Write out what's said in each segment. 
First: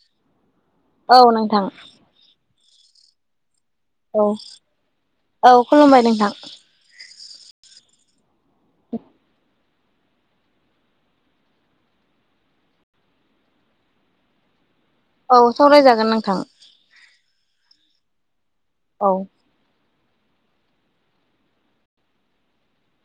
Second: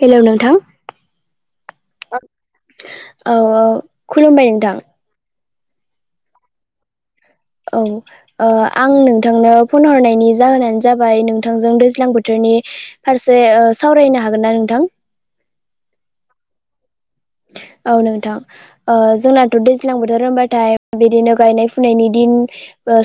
हेल' नोंथां। औ नोंथां। औ औ। औ खुलुमबाय नोंथां औ खुलुमबाय नोंथां। औ आं नोंथांनो। फन हरनायनि जाहोनानो जाबाय नोंथांजों दैज्लां बोथोरनि। फायसे ओ सावरायनो हागोन ना नोंथां। औ सावरायजागोन नोंथां। औ नोंथां औ जोंना। दैज्लां बोथोर होनबाथाय बिदिनो गायनाय फुनायनि दिन।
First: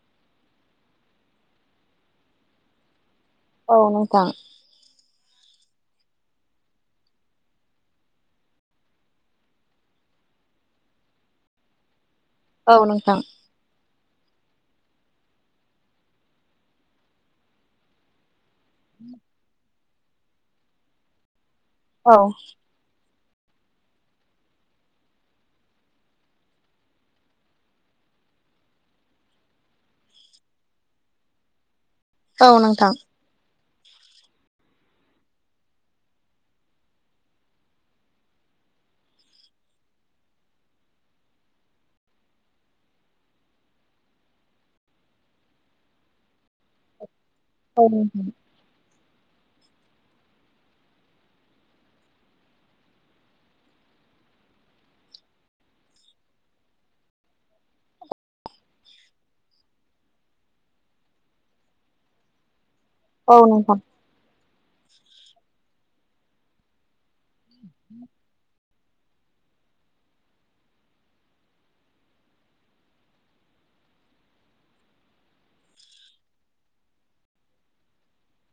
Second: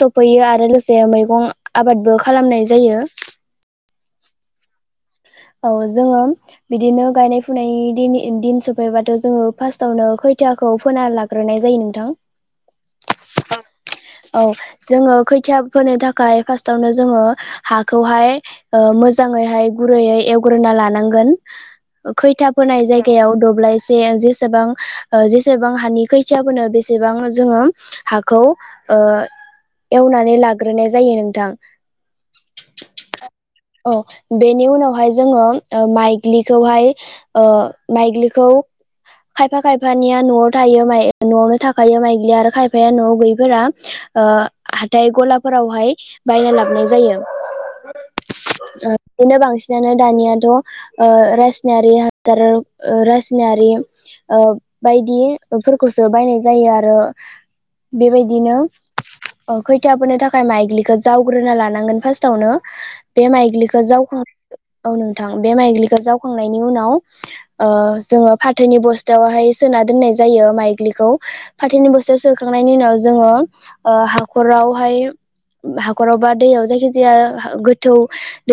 सफैयो आरो लोगोसे मैगं आबादबो खालामनाय जायो। औ नोंथां। औ जोङो। बिदिनो गायनाय फुनायनि दिन दिन सफैबाथ' जोङो फार्स्टावनो खोथियाखौ फोना ला फोरनाय जायो नोंथां। औ नोंथां। [inaudible] औ जोङो खैथिया फोनो थाखाय फार्स्टावनो जोङो हाखौहाय। मोजाङैहाय गुरैयै एवग्रोना लानांगोन औ खैथा फोनाय जायग याव दब्लायसे जेसेबां जेसेबां हानि खैथिया फोनो बेसेबां जोङो। हाखौ एवनानै लाग्रोनाय जायो नोंथां। औ नोंथां। अ बेनि उनाव हाय जोङो ओ माइग्लिखौहाय ओ माइग्लिखौ खायफा खायफानिया न'आव थायो माइ न'आवनो थाखायो माइग्लिया आरो खायफाया न'आव गैयैफोरा ओ हाथाय गलाफोरावहाय बायना लाबोनाय जायो [unintelligible] बेनो बांसिन [unintelligible] दानियाथ' ओ रासनारि हासार रासनारि बायदि फोरखौसो बायनाय जायो आरो। बेबायदिनो। अ खैथि फोरोनो थाखाय माइग्लिखौ जावग्रोना लानांगोन फार्स्टावनो बे औ नोंथां माइग्लिखौ जावखां। औ नोंथां बे माइग्लिखौ जावखांनायनि उनाव जोङो फा थैनि बस्थायावहाय सोना दोननाय जायो माइग्लिखौ। फाथोनि बस्थायाव सोखांनायनि उनाव जोङो ओ हाखरावहाय। हाखराव बा दैयाव जायखि जाया गोथौ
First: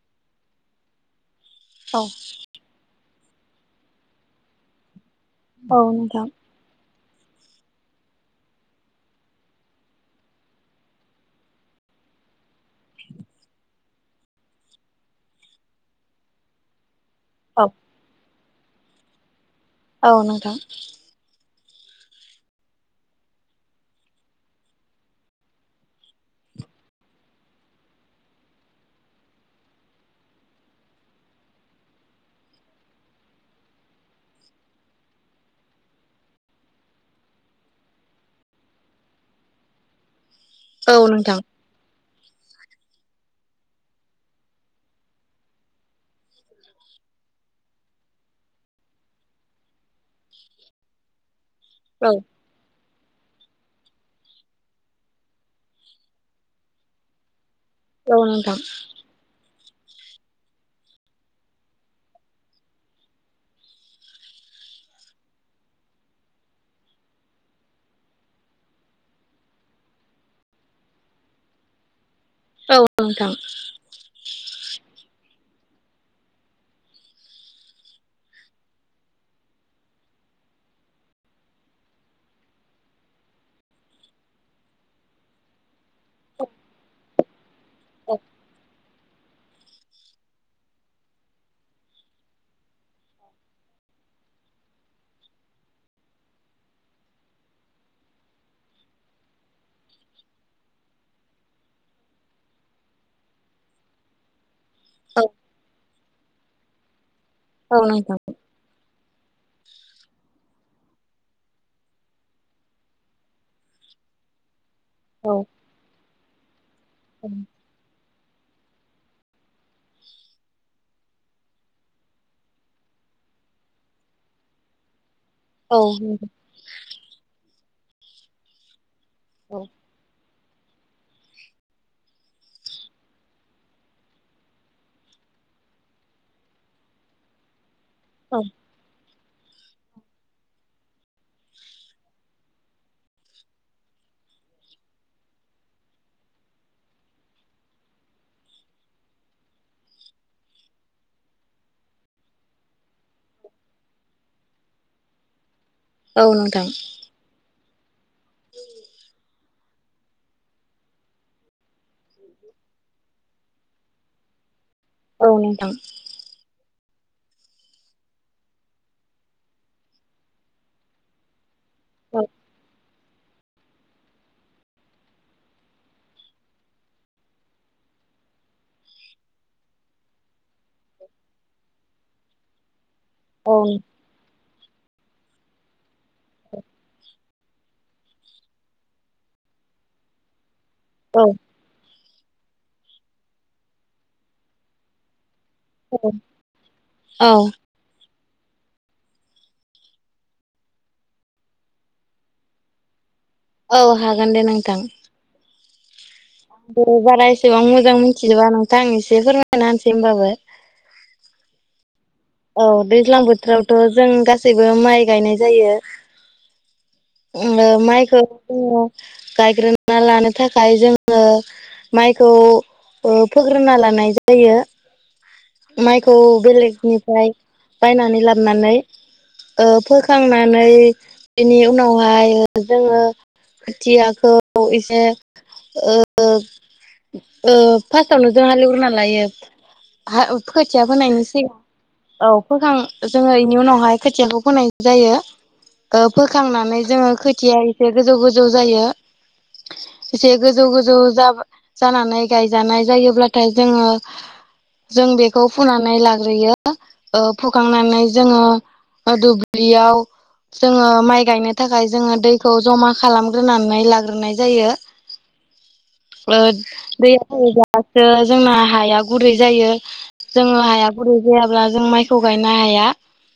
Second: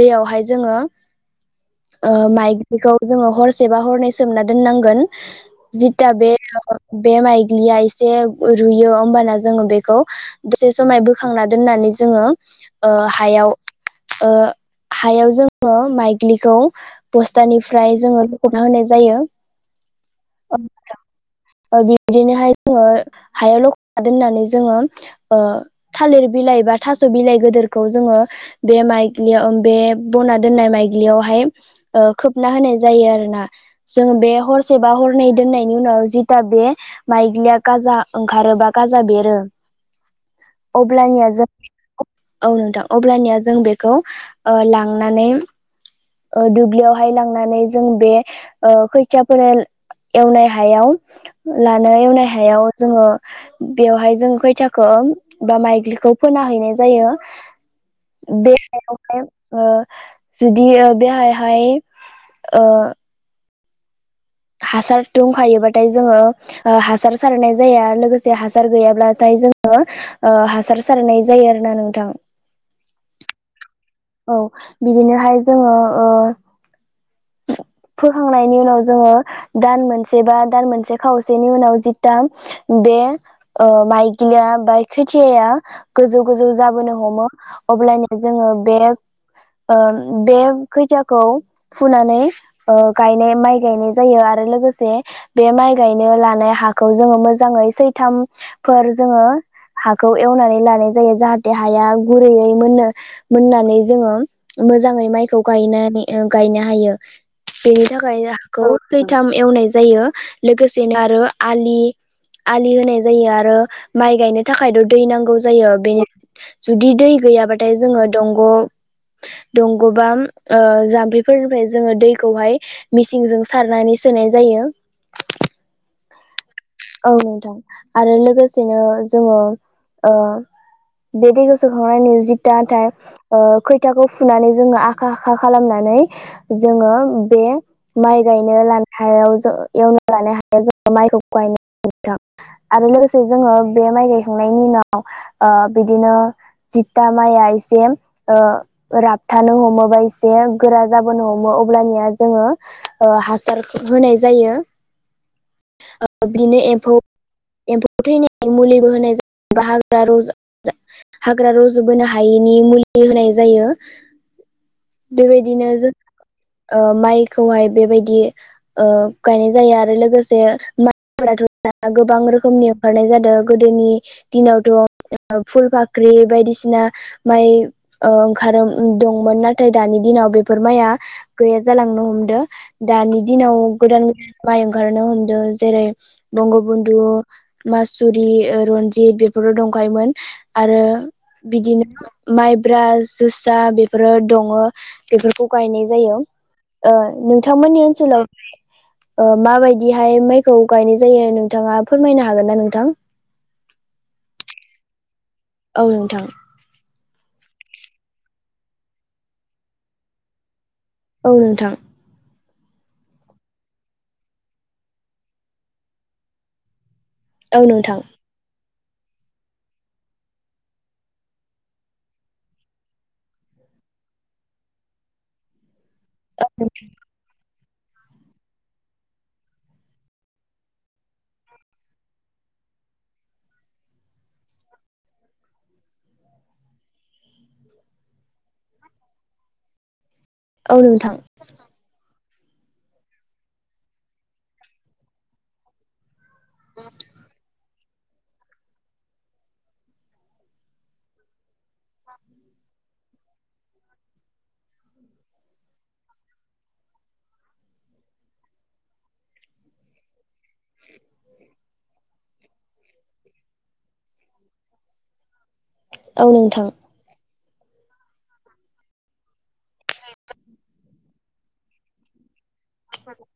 दैयावहाय जोङो। औ ओ माइग्लिखौ जोङो हरसे बा हरनै सोमना दोननांगोन। औ जित्ता नोंथां बे बे माइग्लिया इसे रुयो होमबाना जोङो बेखौ दसे समाय बोखांना दोननानै जोङो ओ हायाव ओ हायाव जों माइग्लिखौ औ बस्तानिफ्राय जोङो बख'ना होनाय जायो। औ नोंथां ओ बिदिनोहाय जोङो हायाव लखबना दोननानै जोङो ओ थालिर बिलाइ बा थास' बिलाइ गोदोरखौ जोङो बे माइग्लि या बे बना दोननाय माइ ग्लियावहाय ओ खोबना होनाय जायो आरोना जों बे हरसे बा हरनै दोननायनि उनाव जिदा बे माइग्लिया गाजा ओंखारोबा गाजा बेरो औ अब्लानिया नोंथां जों औ नोंथां अब्लानिया जों बेखौ ओ लांनानै ओ दुब्लियावहाय लांनानै जों बे ओ खैथियाफोरेल एवनाय हायाव लानो औ एवनाय हायाव जोङो बेवहाय जों खैथाखौ बा माइग्लिखौ फोना हैैनाय जायो। औ बे नोंथां हायावहाय ओ जुदि ओ बेहायहाय ओ हासार दंखायोबाथाय जोङो ओ हासार सारनाय जाया लोगोसे हासार गैयाब्लाथाय जोङो ओ हासार सारनाय जायो आरो ना नोंथां औ नोंथां औ बिदिनोहाय जोङो ओ फोखांनायनि उनाव जोङो दान मोनसे बा दान मोनसे खावसेनि उनाव जिथाम बे ओ माइग्लिया बा खोथियाया गोजौ गोजौ जाबोनो हमो अब्लानो जोङो बे ओ बे खैथिखौ फुनानै ओ गायनाय माइ गायनाय जायो आरो लोगोसे बे माइ गायनो लानाय हाखौ जोङो मोजाङै सैथाम फोर जोङो हाखौ एवनानै लानाय जायो जाहाथे हाया गुरैयै मोननो मोननानै जोङो मोजाङै माइखौ गायनानै ओ गायनो हायो बेनि थाखाय हा खौ सैथाम एवनाय जायो लोगोसेनो आरो आलि आलि होनाय जायो आरो माइ गायनो थाखायथ' दै नांगौ जायो जुदि दै गैयाबा थाय जों दंग दंग बा ओ जामफै फोरनिफ्राय जोङो दैखौहाय मिसिनजों सारनानै सोनाय जायो। औ औ नोंथां आरो लोगोसेनो जोङो ओ बे दैखौ सोखांनायनि उनाव जिता थाय ओ खैथाखौ फुनानै जोङो आखा आखा खालामनानै जोङो बे माइ गायनो लानो हायाव जों एवनो लानाय हायाव जों माइखौ गायनाय जायो नोंथां। आरो लोगोसे जोङो बे माइ गायखांनायनि उनाव ओ बिदिनो जिदता माइआ इसे ओ राबथानो हमो बा इसे गोरा जाबोनो हमो अब्लानिया जोङो ओ हासार होनाय जायो बिनि एम्फौ एम्फौ थैनायनि मुलिबो होनाय जाय बा हाग्रा रज' जा हाग्रा रज' बोनो हायैनि मुलि होनाय जायो बेबायदिनो जों ओ माइखौहाय बेबायदि ओ गायनाय जायो आरो लोगोसे मा [unintelligible] गोबां रोखोमनि गायनाय जादों गोदोनि दिनावथ' फुल फाख्रि बायदिसिना माइ ओंखारो दंमोन नाथाय दानि दिनाव बेफोर माइआ गैया जालांनो हमदों दानि औ दिनाव गोदान गोदान माइ ओंखारनो हमदों जेरै बंग' बन्धु मासुरि रनजित बेफोराव दंखायोमोन आरो बिदिनो माइब्रा जोसा बेफोरो दङ बेफोरखौ गायनाय जायो औ नोंथांमोननि ओनसोलाव माबायदिहाय माइखौ गायनाय जायो नोंथाङा फोरमायनो हागोन ना नोंथां औ हागोन दे नोंथां औ नोंथां आं दे बारा एसेबां मोजां मोनथिजोबा नोंथां आं एसे फोरमायना होनसै होनोमबाबो औ नोंथां औ दैज्लां बोथोरावथ' जों गासैबो माइ गायनाय जायो औ नोंथां माइखौ जोङो गायग्रोना लानो थाखाय जोङो माइखौ फोग्रोनना लानाय जायो माइखौ बेलेगनिफ्राय बायनानै लाबोनानै फोखांनानै बिनि उनावहाय जोङो खोथियाखौ एसे फार्स्टावनो जों हालएवग्रोना लायो औ खोथिया नोंथां फोनायनि सिगां औ फोखां जोङो बेनि उनावहाय खोथियाखौ फोनाय जायो फोखांनानै जोङो खोथिया एसे गोजौ गोजौ जायो एसे गोजौ गोजौ जानानै गायजानाय जायोब्लाथाय जोङो जों बेखौ फुनानै लाग्रोयो फुखांनानै जोङो आ दुब्लियाव जोङो माइ गायनो थाखाय जोङो दैखौ जमा खालामग्रोनानै लाग्रोनाय जायो [inaudible] औ नोंथां दैया फैबासो जोंना हाया गुरै जायो जोङो हाया गुरै जायाब्ला जों माइखौ गायनो हाया [inaudible]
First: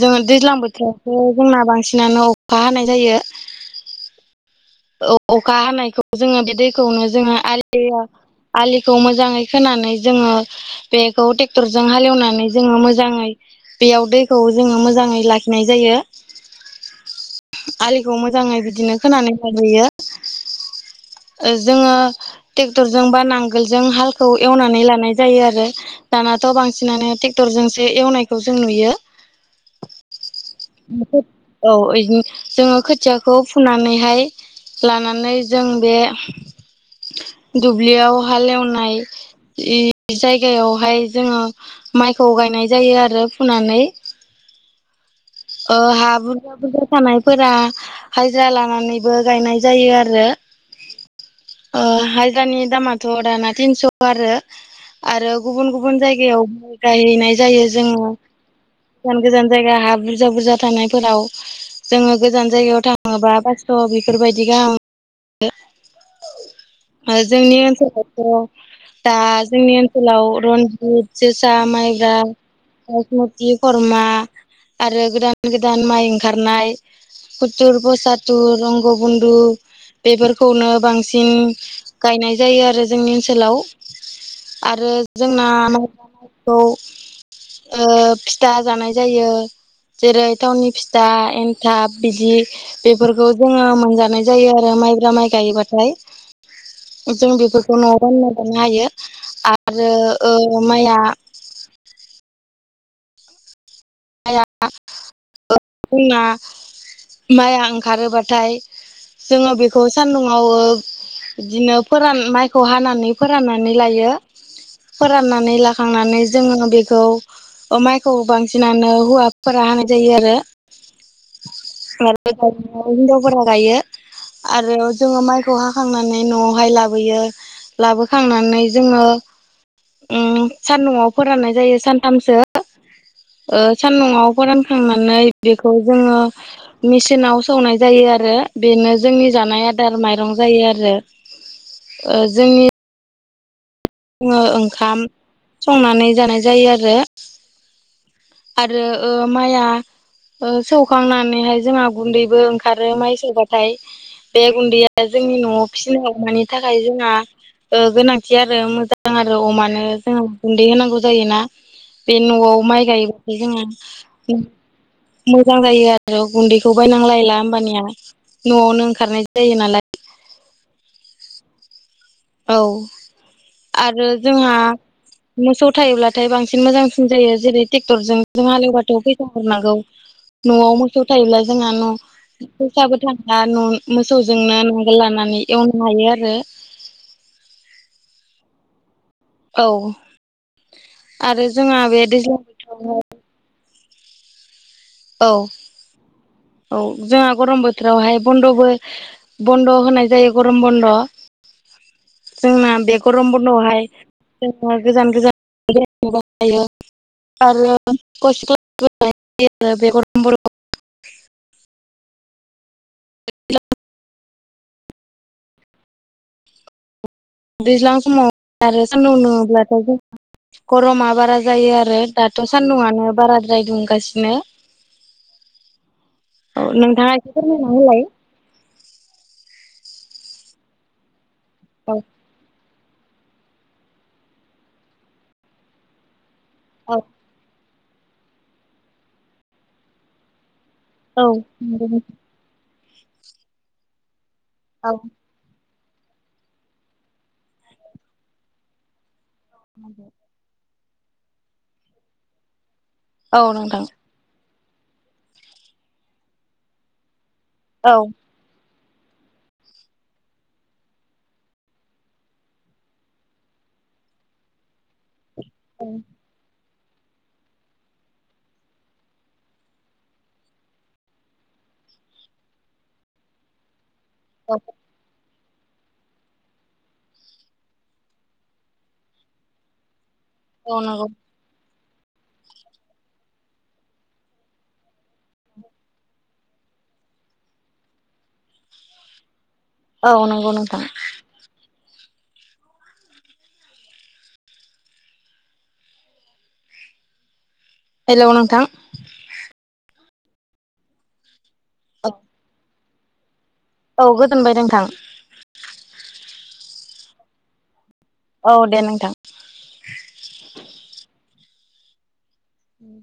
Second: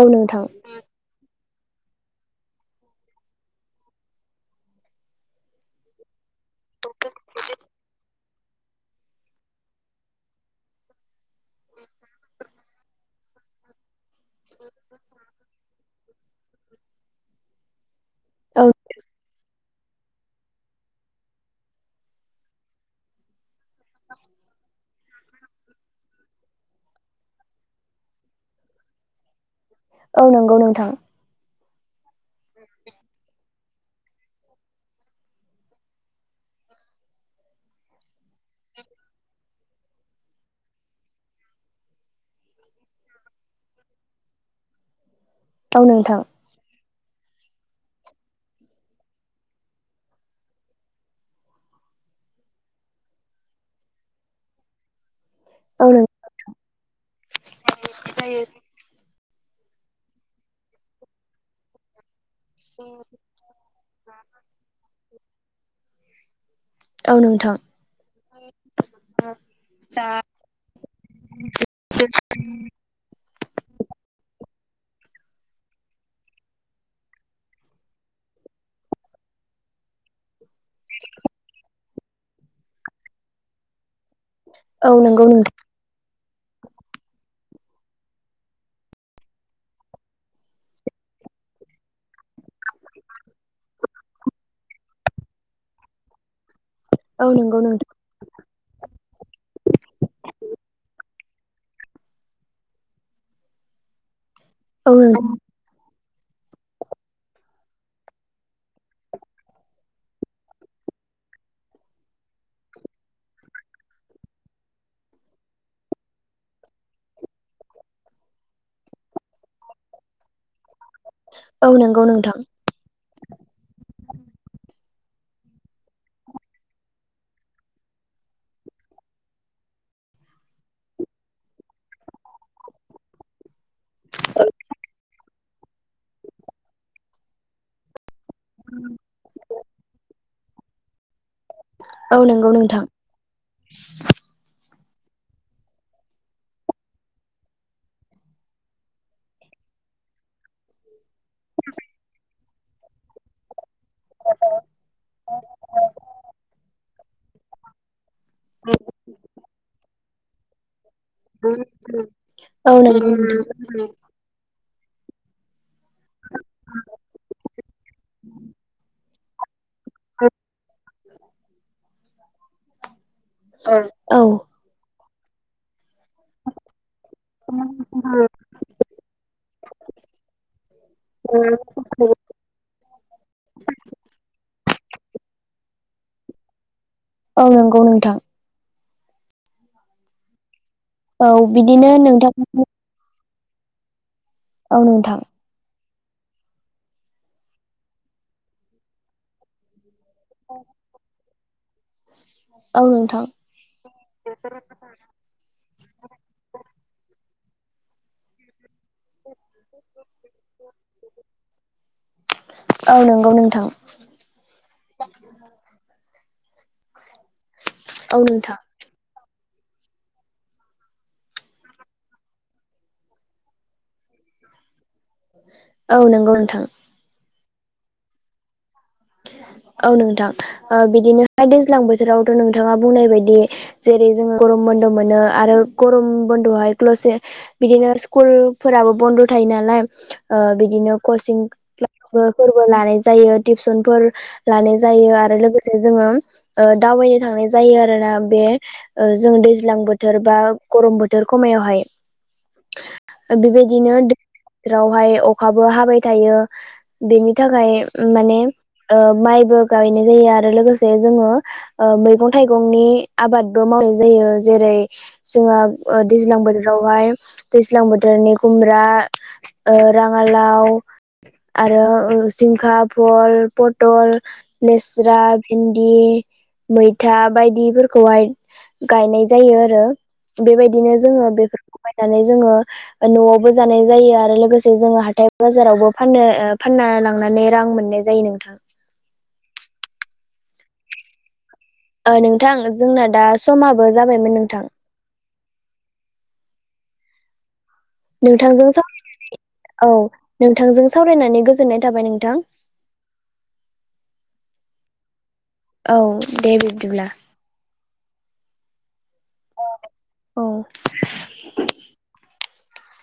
औ नोंथां दैज्लां बोथोरावथ' जोंना बांसिनानो अखा हानाय जायो अखा हानायखौ जोङो बे दैखौनो जोङो बे आलिखौ मोजाङै खोनानै जोङो बेखौ टेक्टरजों हालेवनानै जोङो मोजाङै बेयाव दैखौ जोङो मोजाङै लाखिनाय जायो। आलिखौ मोजाङै औ बिदिनो खोनानै लाग्रोयो जोङो ट्रेक्टरजों बा नांगोलजों हालखौ एवनानै लानाय जायो आरो। दानाथ' बांसिनानो ट्रेक्टरजोंसो एवनायखौ जों नुयो। [inaudible] नोंथां औ इदिनो जोङो खोथियाखौ फुनानैहाय लानानै जों बे दुब्लियाव हालेवनाय जायगायावहाय जोङो माइखौ गायनाय जायो आरो फुनानै। अ औ नोंथां हाब बा बुरजा थानायफोरा हाजिरा लानानैबो गायनाय जायो आरो हाजिरानि दामाथ' दाना थिनस' आरो आरो गुबुन औ गुबुन नों जायगायाव माइ गायहैनाय जायो जोङो गोजान गोजान जायगा हा बुरजा बुरजा थानायफोराव जोङो गोजान जायगायाव थाङोबा पास्स' बेफोरबायदि गाहाम औ जोंनि नोंथां ओनसोलावथ' दा जोंनि ओनसोलाव रनजित जोसा मायब्रा बासमति खरमा आरो गोदान गोदान माइ ओंखारनाय खुथुर फसाथुर रंग' बन्न्दु बेफोरखौनो बांसिन गायनाय जायो आरो जोंनि ओनसोलाव। आरो औ नंगौ जोंना नोंथां मा खौ ओ फिथा जानाय जायो। जेरै -थावनि फिथा एन्थाब बिदि बेफोरखौ जोङो मोनजानाय जायो आरो माइब्रा माइ गायोबाथाय। जों औ नंगौ बेफोरखौ नोंथां न'आव बानायना जानो हायो आरो ओ माइया माइआ औ ओ जोंना माइआ ओंखारोबाथाय जोङो बेखौ सान्दुंङआव ओ बिदिनो फोरान माइखौ हानानै फोराननानै लायो। फोराननानै लाखांनानै जोङो बेखौ ओ माइखौ बांसिन बांसिनानो हौवाफोरा हानाय जायो आरो। औ नंगौ नोंथां हिनजावफोरा गायो आरो जोङो माइखौ हाखांनानै न'आवहाय लाबोयो लाबोखांनानै जोङो उम सानदुआव फोराननाय जायो सानथामसो ओ सानदुंआव फोरानखांनानै बेखौ जोङो मेसिनाव सौनाय जायो आरो बेनो जोंनि जानाय आदार माइरं जायो आरो। औ ओ नंगौ जोंनि नोंथां। जोङो ओंखाम संनानै जानाय जायो आरो। आरो ओ माइआ ओ सौखांनानैहाय जोंहा गुन्दैबो ओंखारो माइ सौबाथाय बे गुन्दैया जोंनि न'आव फिसीनाय अमानि थाखाय जोंहा गोनांथि आरो मोजां आरो अमानो जोंङो गुन्दै होनांगौ जायोना बे न'आव औ माइ नंगौ गायोबथाय नोंथां जोङो मोजां जायो आरो गुन्दैखौ बायनांलायला होमबानिया न'आवनो ओंखारनाय जायो नालाय [inaudible] औ आरो औ जोंहा मोसौ थायोब्लाथाय बांसिन मोजांसिन जायो। जेरै ट्रेक्टरजों जों हालेवबाथ' फैसा हरनांगौ न'आव मोसौ थायोब्ला जोंहा न' फैसाबो थाला न' मोसौजोंनो नांगोलानानै एवनो हायो आरो। औ नंगौ नोंथां औ औ आरो जोंहा बिदिनो बे नोंथां दैज्लां बोथोरावहाय औ औ जोंहा गरम बोथोरावहाय बन्दबो बन्द' होनाय जायो गरम बन्द'। जोंना औ बे नोंथां गरम बन्द'आवहाय जों गोजान गोजान जायो आरो बे गरम बन्द'आव औ नंगौ नोंथां। दैज्लां औ नोंथां समाव आरो सानदुं दुंङोब्लाथ' जोंहा गरमा बारा जायो आरो दाथ' सान्दुआनो बाराद्राय दुंगासिनो। [inaudible] नोंथां औ नोंथाङा एसे फोरमायना होलाय। औ नोंथां बिदिनोहाय दैज्लां औ बोथोरावथ' नोंथ नोंथाङा बुंनाय बायदि जेरै जोङो गरम बन्द' मोनो आरो गरम औ बन्द'हाय बिदिनो स्कुलफोराबो बन्द' थायो नालाय ओ बिदिनो औ कचिं नंगौ फोरबो लानाय जायो टिउसनफोर लानाय नोंथां जायो। आरो लोगोसे लोगोसे जोङो ओ दावबायनो थांनाय जायो आरोना बे जों दैज्लां बोथोर बा गरम बोथोर खमायावहाय औ नोंथां बेबायदिनो बोथोरावहाय अखाबो हाबाय थायो बेनि थाखाय माने माइबो गायनाय जायो आरो लोगोसे जोङो ओ मैगं थाइगंनि आबादबो मावनाय जायो जेरै- जोंङो ओ दैज्लां बोथोरावहाय दैज्लां बोथोरनि खुमब्रा राङालाव आरो सजिंखा भल पटल औ लेस जिरा भिन्दि मैथा बायदिफोरखौहाय गायनाय जायो आरो औ बेबायदिनो नंगौ जोङो बेफोरखौ बायनानै जोङो न'आवबो जानाय जायो आरो लोगोसे जोङो हाथथाय बाजारावबो फाननो फाननो लांनानै रां मोननाय जायो। जायो नोंथां। औ नंगौ नोंथां। नोंथां जोंना दा समाबो जाबायमोन नोंथां। हेलौ नोंथां नोंथांजों औ नोंथांजों सावरायनानै गोजोननाय थाबाय नोंथां। औ गोजोनबाय नोंथां। औ दे बिब्दिब्ला। औ दे नोंथां। औ उम